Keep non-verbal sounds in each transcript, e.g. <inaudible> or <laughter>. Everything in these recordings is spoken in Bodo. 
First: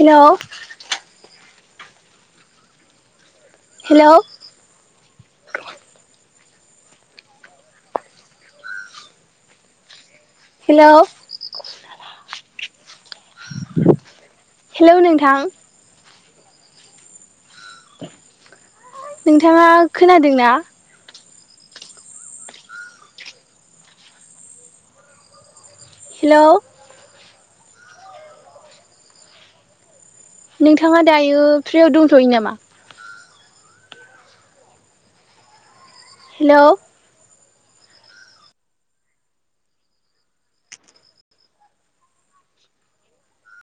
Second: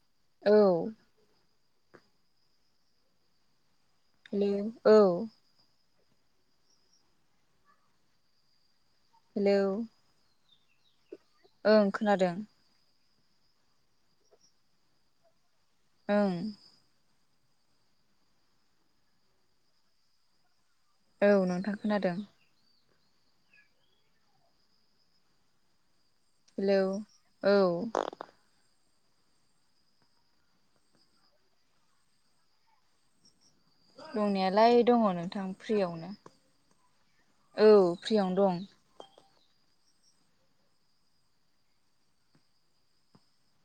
हेल' औ हेलौ हेल' हेल' औ हेलौ हेल' ओं खोनादों हेलौ नोंथां ओं नोंथाङा खोनादोंना औ नोंथां खोनादों। हेल' हेल' औ नोंथाङा दायो फ्रियाव दोंथ'यो नामा? दंनायालाय दङ नोंथां फ्रियावनो। हेलौ औ फ्रियावनो दं।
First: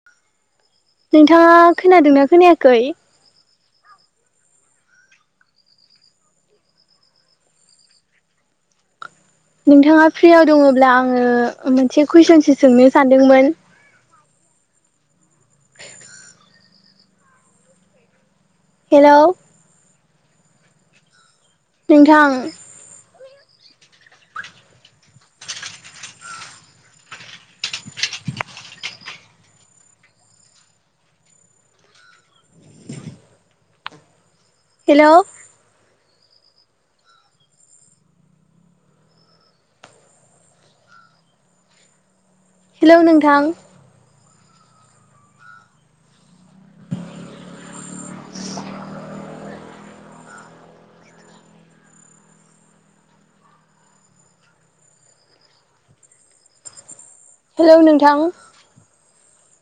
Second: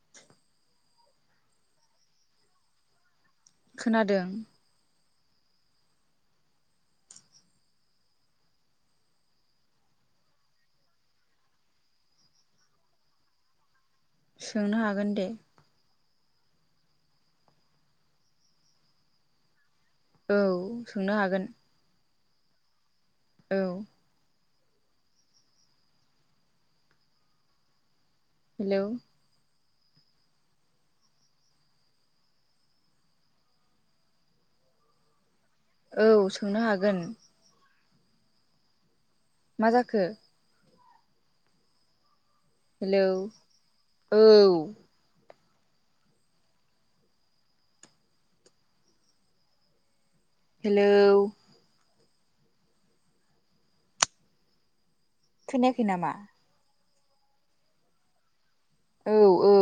<inaudible> नोंथाङा खोनादोंना खोनायाखै? खोनादों। नोंथाङा फ्रियाव दङब्ला आङो मोनसे कुइसनसो सोंनो सानदोंमोन। सोंनो हागोन दे। हेलौ? औ सोंनो हागोन। नोंथां? औ हेलौ हेल'? औ सोंनो हागोन। मा जाखो? हेलौ नोंथां औ। हेलौ? खोनायाखै नामा? हेलौ नोंथां? औ औ।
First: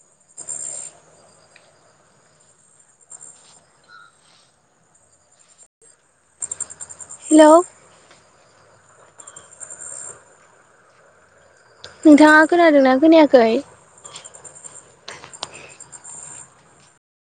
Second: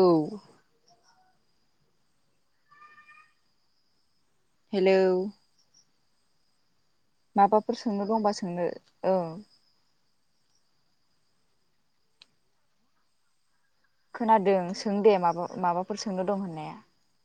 हेलौ? हेल' माबाफोर सोंनो दंबा सोंनो अ नोंथाङा खोनादोंना खोनायाखै? खोनादों सों दे माबा माबाफोर सोंनो दं होननाया।